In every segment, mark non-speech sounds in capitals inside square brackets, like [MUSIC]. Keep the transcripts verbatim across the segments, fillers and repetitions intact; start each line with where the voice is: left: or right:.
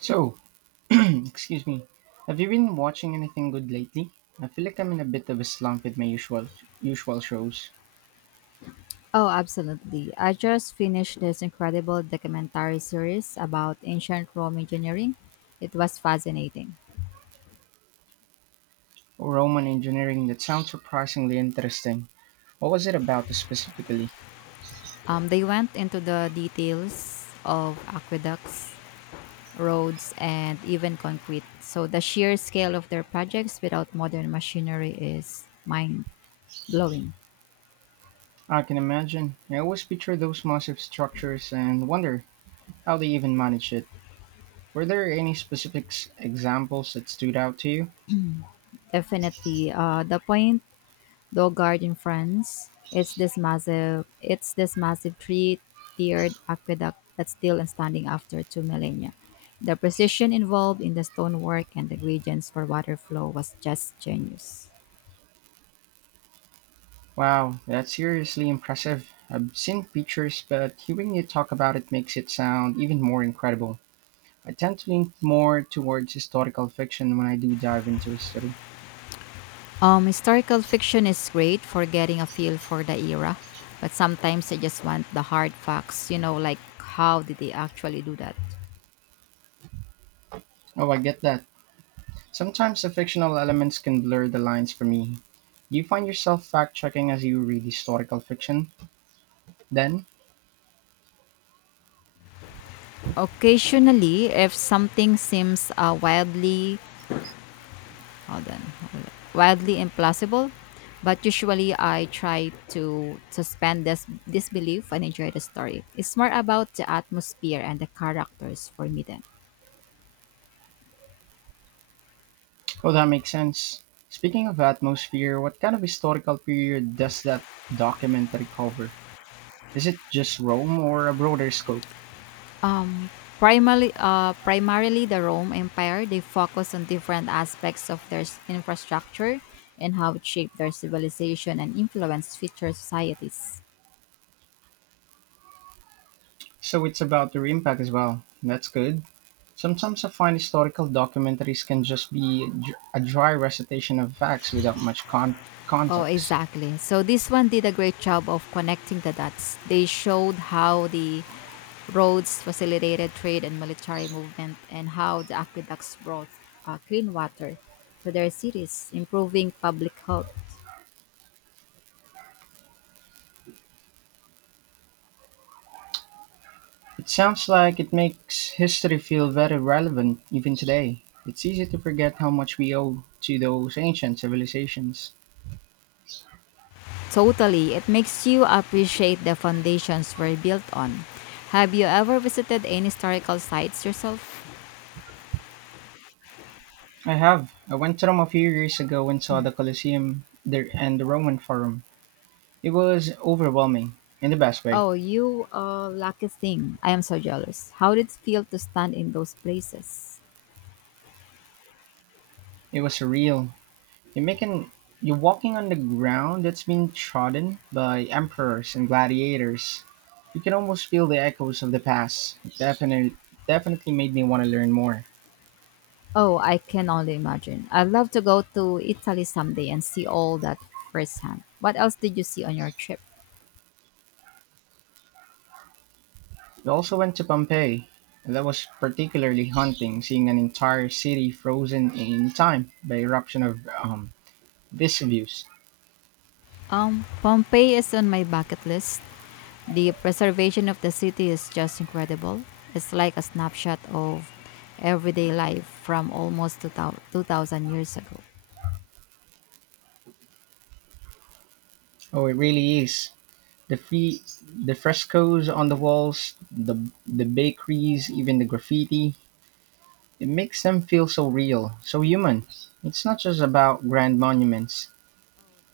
right: So, [CLEARS THROAT] excuse me. Have you been watching anything good lately? I feel like I'm in a bit of a slump with my usual usual shows.
left: Oh, absolutely. I just finished this incredible documentary series about ancient Rome engineering. It was fascinating.
right: Roman engineering that sounds surprisingly interesting. What was it about specifically?
left: Um, they went into the details of aqueducts, roads, and even concrete. So the sheer scale of their projects without modern machinery is mind blowing.
right: I can imagine. I always picture those massive structures and wonder how they even manage it. Were there any specific s- examples that stood out to you?
left: Definitely. Uh, the point Dauphard in France. It's this massive it's this massive three-tiered aqueduct that's still standing after two millennia. The precision involved in the stonework and the gradients for water flow was just genius.
right: Wow, that's seriously impressive. I've seen pictures, but hearing you talk about it makes it sound even more incredible. I tend to lean more towards historical fiction when I do dive into history.
left: Um, historical fiction is great for getting a feel for the era, but sometimes I just want the hard facts, you know, like how did they actually do that?
right: Oh, I get that. Sometimes the fictional elements can blur the lines for me. Do you find yourself fact checking as you read historical fiction? Then,
left: Occasionally, if something seems uh, wildly Hold on, hold on. Wildly implausible, but usually I try to suspend this disbelief and enjoy the story. It's more about the atmosphere and the characters for me then.
right: oh, that makes sense. Speaking of atmosphere, what kind of historical period does that documentary cover? Is it just Rome or a broader scope?
left: Um, primarily, uh, primarily the Rome Empire. They focus on different aspects of their s- infrastructure and how it shaped their civilization and influenced future societies.
right: So it's about their impact as well. That's good. Sometimes I find historical documentaries can just be dr- a dry recitation of facts without much con-
left: Oh,
right: context.
left: exactly. So this one did a great job of connecting the dots. They showed how the roads facilitated trade and military movement, and how the aqueducts brought uh, clean water to their cities, improving public health.
right: It sounds like it makes history feel very relevant even today. It's easy to forget how much we owe to those ancient civilizations.
left: Totally, it makes you appreciate the foundations were built on. Have you ever visited any historical sites yourself?
right: I have. I went to Rome a few years ago and saw the Colosseum there and the Roman Forum. It was overwhelming in the best way.
left: Oh, you uh, lucky thing. I am so jealous. How did it feel to stand in those places?
right: It was surreal, You're making you're walking on the ground that's been trodden by emperors and gladiators. You can almost feel the echoes of the past. It definitely definitely made me want to learn more.
left: Oh, I can only imagine. I'd love to go to Italy someday and see all that firsthand. What else did you see on your trip?
right: We also went to Pompeii and that was particularly haunting, seeing an entire city frozen in time by eruption of um, Vesuvius.
left: Um, Pompeii is on my bucket list. The preservation of the city is just incredible. It's like a snapshot of everyday life from almost two thousand two thousand years ago.
right: Oh, it really is. The fe- the frescoes on the walls, the the bakeries, even the graffiti. It makes them feel so real, so human. It's not just about grand monuments.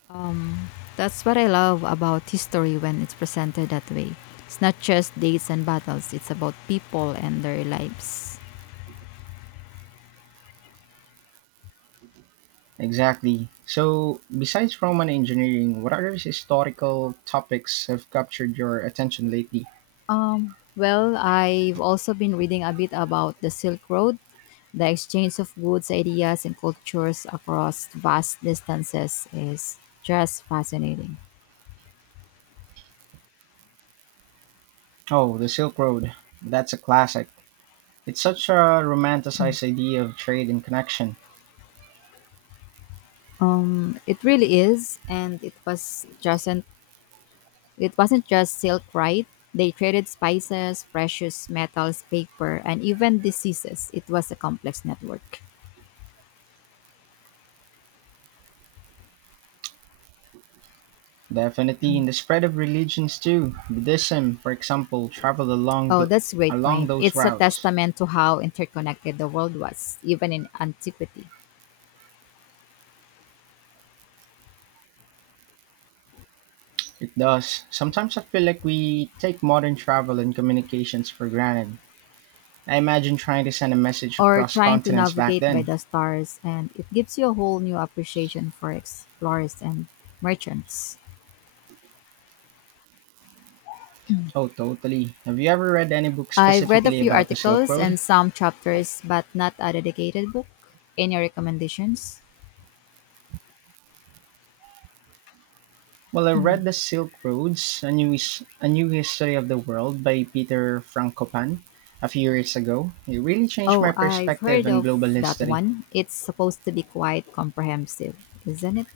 left: Um, that's what I love about history when it's presented that way. It's not just dates and battles, it's about people and their lives.
right: Exactly. So, besides Roman engineering, what other historical topics have captured your attention lately?
left: Um, well, I've also been reading a bit about the Silk Road, the exchange of goods, ideas, and cultures across vast distances is just fascinating.
right: Oh, the Silk Road. That's a classic. It's such a romanticized idea of trade and connection.
left: Um, it really is, and it was just it wasn't just silk, right? They traded spices, precious metals, paper, and even diseases. It was a complex network.
right: Definitely in the spread of religions too. Buddhism, for example, traveled along
left: Oh,
right: the
left: that's a great
right: along
left: point.
right: those
left: It's a
right: routes.
left: testament to how interconnected the world was, even in antiquity.
right: It does. Sometimes I feel like we take modern travel and communications for granted. I imagine trying to send a message
left: Or
right: across
left: trying to
right: continents back
left: navigate by
right: then.
left: the stars, and it gives you a whole new appreciation for explorers and merchants.
right: Oh, totally. Have you ever read any book
left: I've read a
right: specifically
left: few
right: about the Silk
left: articles
right: Road?
left: and some chapters but not a dedicated book. Any recommendations?
right: Well, I read The Silk Roads, A New, His- a New History of the World by Peter Frankopan a few years ago. It really changed my
left: Oh, I've
right: perspective
left: heard
right: on global
left: of that
right: history.
left: one. It's supposed to be quite comprehensive, isn't it?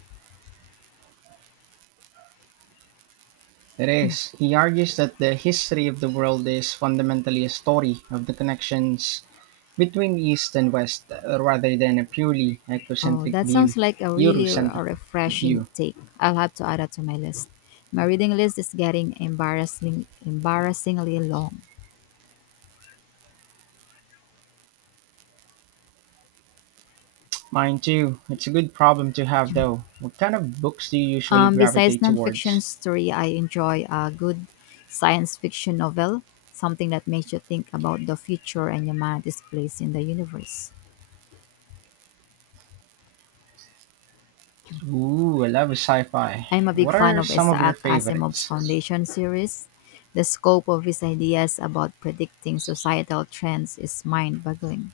right: It is. He argues that the history of the world is fundamentally a story of the connections between East and West, uh, rather than a purely
left: Oh,
right: ecocentric
left: that
right: view,
left: sounds like a really a
right: Eurocentric
left: refreshing
right: view.
left: take. I'll have to add that to my list. My reading list is getting embarrassingly embarrassingly long.
right: Mine too. It's a good problem to have, though. What kind of books do you usually
left: Um, besides
right: gravitate towards?
left: nonfiction story, I enjoy a good science fiction novel, something that makes you think about the future and humanity's place in the universe.
right: Ooh, I love sci fi.
left: I'm a big
right: What
left: fan
right: are
left: of
right: some of your
left: Isaac Asimov's
right: favorites?
left: Foundation series. The scope of his ideas about predicting societal trends is mind boggling.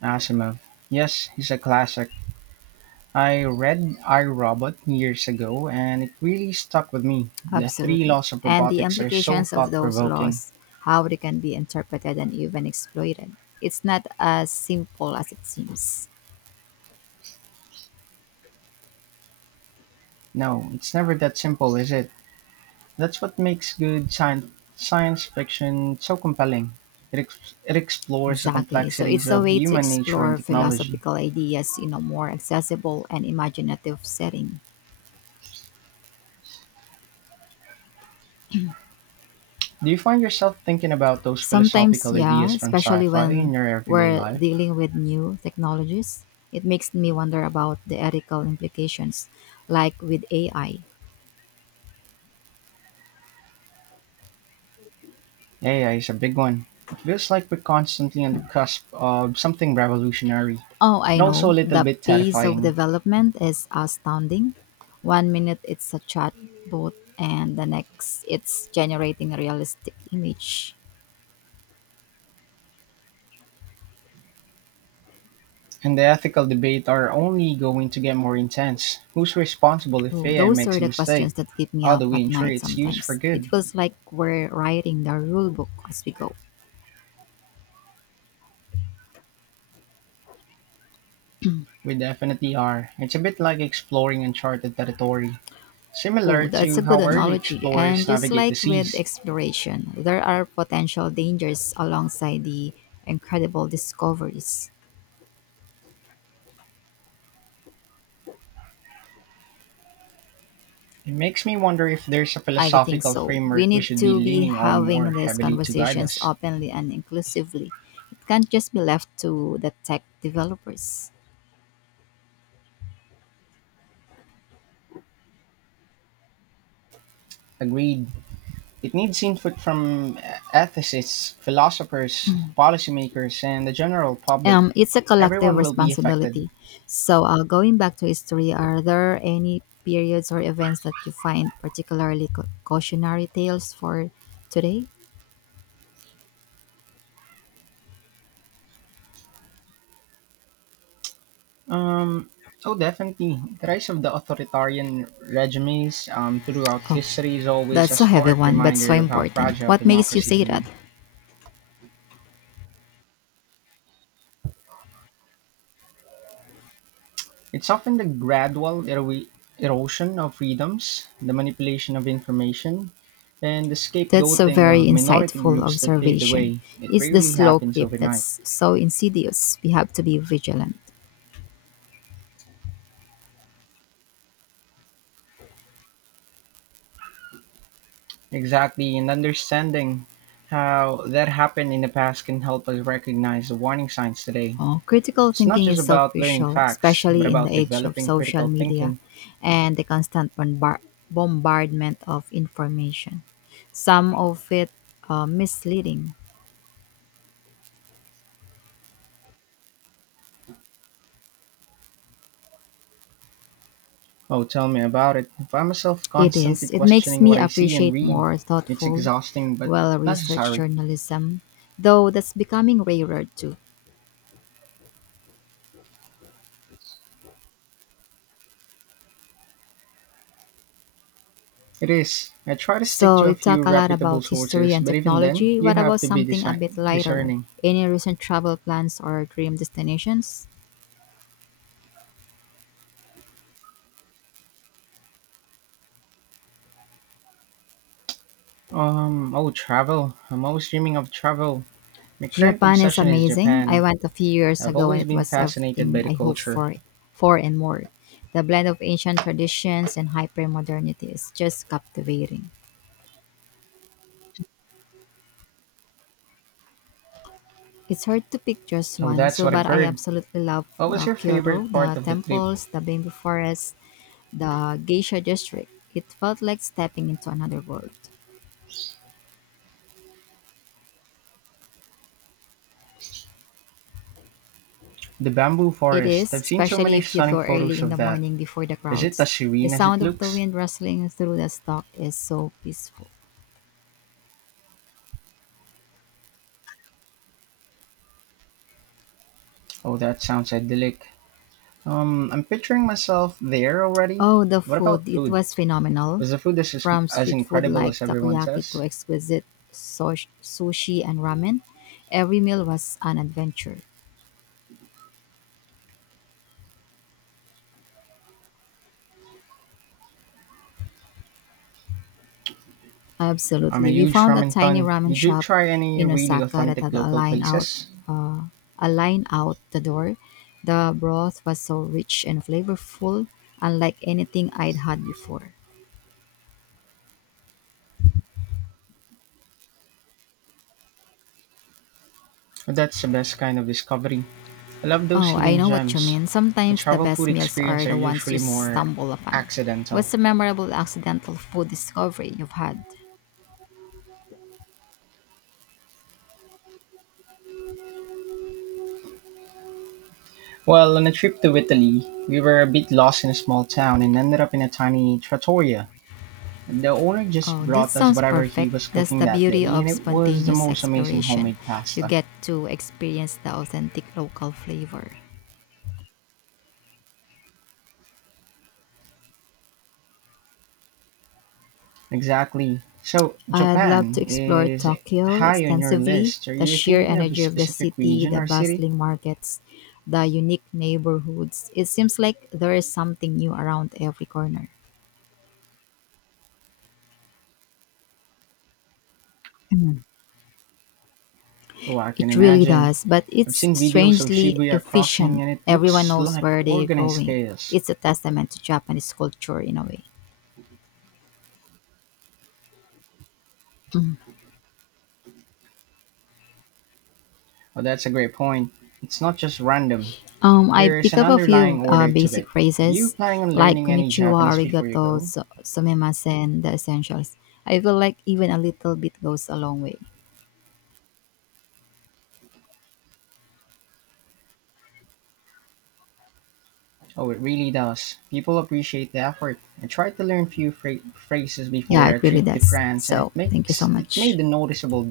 right: Asimov. Yes, he's a classic. I read I, Robot years ago, and it really stuck with me. The three
left: Absolutely.
right: laws of
left: And the
right: robotics are so
left: implications of
right: thought
left: those
right: provoking.
left: laws, how they can be interpreted and even exploited. It's not as simple as it seems.
right: No, it's never that simple, is it? That's what makes good science, science fiction so compelling. It, ex- it explores the
left: Exactly. So
right: complexities
left: it's a
right: of
left: way to
right: human nature and
left: explore
right: technology.
left: philosophical ideas in a more accessible and imaginative setting.
right: Do you find yourself thinking about those
left: Sometimes,
right: philosophical
left: yeah,
right: ideas from
left: especially
right: sci-fi in
left: when
right: your everyday
left: we're
right: life?
left: dealing with new technologies, it makes me wonder about the ethical implications, like with A I.
right: A I is a big one. It feels like we're constantly on the cusp of something revolutionary,
left: Oh,
right: and
left: I
right: also a
left: know,
right: little
left: the
right: bit
left: pace of
right: terrifying.
left: development is astounding. One minute it's a chatbot, and the next it's generating a realistic image.
right: And the ethical debate are only going to get more intense. Who's responsible if
left: Oh,
right: A I
left: those
right: makes
left: are
right: a
left: the
right: mistake?
left: questions that keep me
right: How
left: up
right: do we
left: at
right: ensure
left: night
right: it's used for
left: sometimes. It
right: good?
left: feels like we're writing the rule book as we go.
right: We definitely are. It's a bit like exploring uncharted territory,
left: Oh,
right: similar
left: that's
right: to
left: a good
right: how early
left: analogy.
right: explorers
left: And just
right: navigate the
left: like with
right: seas.
left: exploration, there are potential dangers alongside the incredible discoveries.
right: It makes me wonder if there's a
left: I think
right: philosophical
left: so. We
right: framework we
left: need
right: should be
left: to be
right: leaning on more
left: having these
right: heavily to guide
left: conversations
right: us.
left: openly and inclusively. It can't just be left to the tech developers.
right: Agreed. It needs input from uh, ethicists, philosophers, policymakers, and the general public.
left: Um, it's a collective
right: Everyone will be affected.
left: responsibility. So, uh, going back to history, are there any periods or events that you find particularly cau- cautionary tales for today?
right: Um, oh, definitely. The rise of the authoritarian regimes um, throughout
left: Oh,
right: history is always a
left: that's a heavy
right: stark
left: one, but so
right: reminder of how
left: important.
right: fragile
left: What makes you
right: democracy
left: say
right: can be.
left: that?
right: It's often the gradual ero- erosion of freedoms, the manipulation of information, and the
left: That's a
right: scapegoating
left: very
right: of minority
left: insightful
right: groups that pave the
left: observation.
right: way. It
left: It's the
right: rarely
left: slow
right: happens
left: creep
right: overnight.
left: that's so insidious. We have to be vigilant.
right: Exactly, and understanding how that happened in the past can help us recognize the warning signs today.
left: Oh, critical
right: It's not
left: thinking
right: just
left: is so
right: about learning
left: crucial,
right: facts, but
left: especially in
right: about
left: the age of
right: developing
left: social
right: critical
left: media
right: thinking.
left: and the constant bombar- bombardment of information. Some of it uh, misleading.
right: Oh, tell me about it. I find myself
left: It
right: constantly
left: is. It makes
right: questioning what
left: me
right: I see and
left: appreciate
right: read.
left: more
right: It's
left: thoughtful,
right: exhausting, but
left: well researched
right: necessary.
left: journalism, though that's becoming rarer too.
right: It is. I try to stick
left: So,
right: to a
left: we
right: few
left: talk a lot
right: reputable
left: about history
right: sources,
left: and
right: but even then,
left: technology.
right: you
left: What
right: have
left: about
right: to be
left: something a
right: disi-
left: bit lighter?
right: discerning.
left: Any recent travel plans or dream destinations?
right: Um, oh, travel. I'm always dreaming of travel. My current
left: Japan is
right: obsession is
left: amazing. I
right: Japan.
left: went a few years
right: I've
left: ago and
right: always
left: it
right: been
left: was
right: fascinated by
left: everything
right: the
left: I hoped
right: culture.
left: for for and more. The blend of ancient traditions and hypermodernity is just captivating. It's hard to pick just
right: Oh,
left: one,
right: that's
left: so
right: what
left: but
right: I've
left: I
right: heard.
left: absolutely love
right: What was
left: the
right: your
left: Kyoto,
right: favorite part
left: the
right: of the trip?
left: temples, the bamboo forest, the geisha district. It felt like stepping into another world.
right: The bamboo
left: It
right: forest.
left: is,
right: I've seen so
left: especially
right: many
left: if you
right: stunning
left: go early
right: photos
left: in
right: of
left: the
right: that.
left: morning before the
right: Is it
left: crowds.
right: as
left: The
right: serene as it
left: sound of the
right: looks?
left: wind rustling through the stalk is so peaceful.
right: Oh, that sounds idyllic. Um, I'm picturing myself there already.
left: Oh, the
right: What about
left: food. It
right: food?
left: was phenomenal.
right: Was the food as,
left: From
right: as
left: street food
right: incredible
left: like
right: as everyone
left: takoyaki
right: says?
left: to exquisite sosh- sushi and ramen, every meal was an adventure.
right: I'm a
left: Absolutely. We
right: huge
left: found a
right: ramen
left: tiny
right: fan.
left: ramen
right: Did you
left: shop
right: try any
left: in
right: really
left: Osaka that
right: authentic
left: had a
right: local
left: line out
right: places?
left: uh, a line out the door. The broth was so rich and flavorful, unlike anything I'd had before.
right: That's the best kind of discovery. I love those
left: Oh, I
right: hidden
left: know what you
right: gems.
left: mean.
right: My
left: Sometimes the
right: travel food
left: best meals
right: experience
left: are
right: are
left: the ones you
right: usually more
left: stumble upon.
right: accidental.
left: What's a memorable accidental food discovery you've had?
right: Well, on a trip to Italy, we were a bit lost in a small town and ended up in a tiny trattoria. The owner just
left: Oh, that
right: brought us
left: sounds
right: whatever he
left: perfect.
right: was
left: That's
right: cooking
left: the
right: that
left: beauty
right: day, and
left: of
right: it was the
left: spontaneous
right: most amazing
left: exploration.
right: homemade
left: You
right: pasta.
left: get to experience the authentic local flavor.
right: Exactly. So,
left: I'd love to
right: Japan
left: explore
right: is
left: Tokyo
right: high on your
left: extensively.
right: list. Are
left: The
right: you
left: sheer
right: thinking of a
left: energy of the
right: specific
left: city,
right: region
left: the
right: or city?
left: bustling markets, the unique neighborhoods. It seems like there is something new around every corner.
right: Oh, I can
left: It really
right: imagine.
left: does, but
right: I've
left: it's
right: seen videos of
left: strangely
right: Shibuya crossing
left: efficient.
right: and it
left: Everyone
right: looks
left: knows
right: like
left: where they're
right: organized
left: going.
right: chaos.
left: It's a testament to Japanese culture in a way. Mm.
right: Oh, that's a great point. It's not just random,
left: Um, I
right: there is
left: pick
right: an
left: up a
right: underlying
left: few uh,
right: order to
left: basic
right: it. Are you
left: phrases
right: planning on
left: like
right: learning any
left: konnichiwa,
right: Japanese before you
left: arigato,
right: go?
left: so- sumimasen, and the essentials. I feel like even a little bit goes a long way.
right: Oh, it really does. People appreciate the effort. I tried to learn few phra- phrases
left: Yeah,
right: before
left: it
right: a
left: really
right: trip to
left: does.
right: France and it
left: So thank you so
right: makes it
left: much.
right: made a noticeable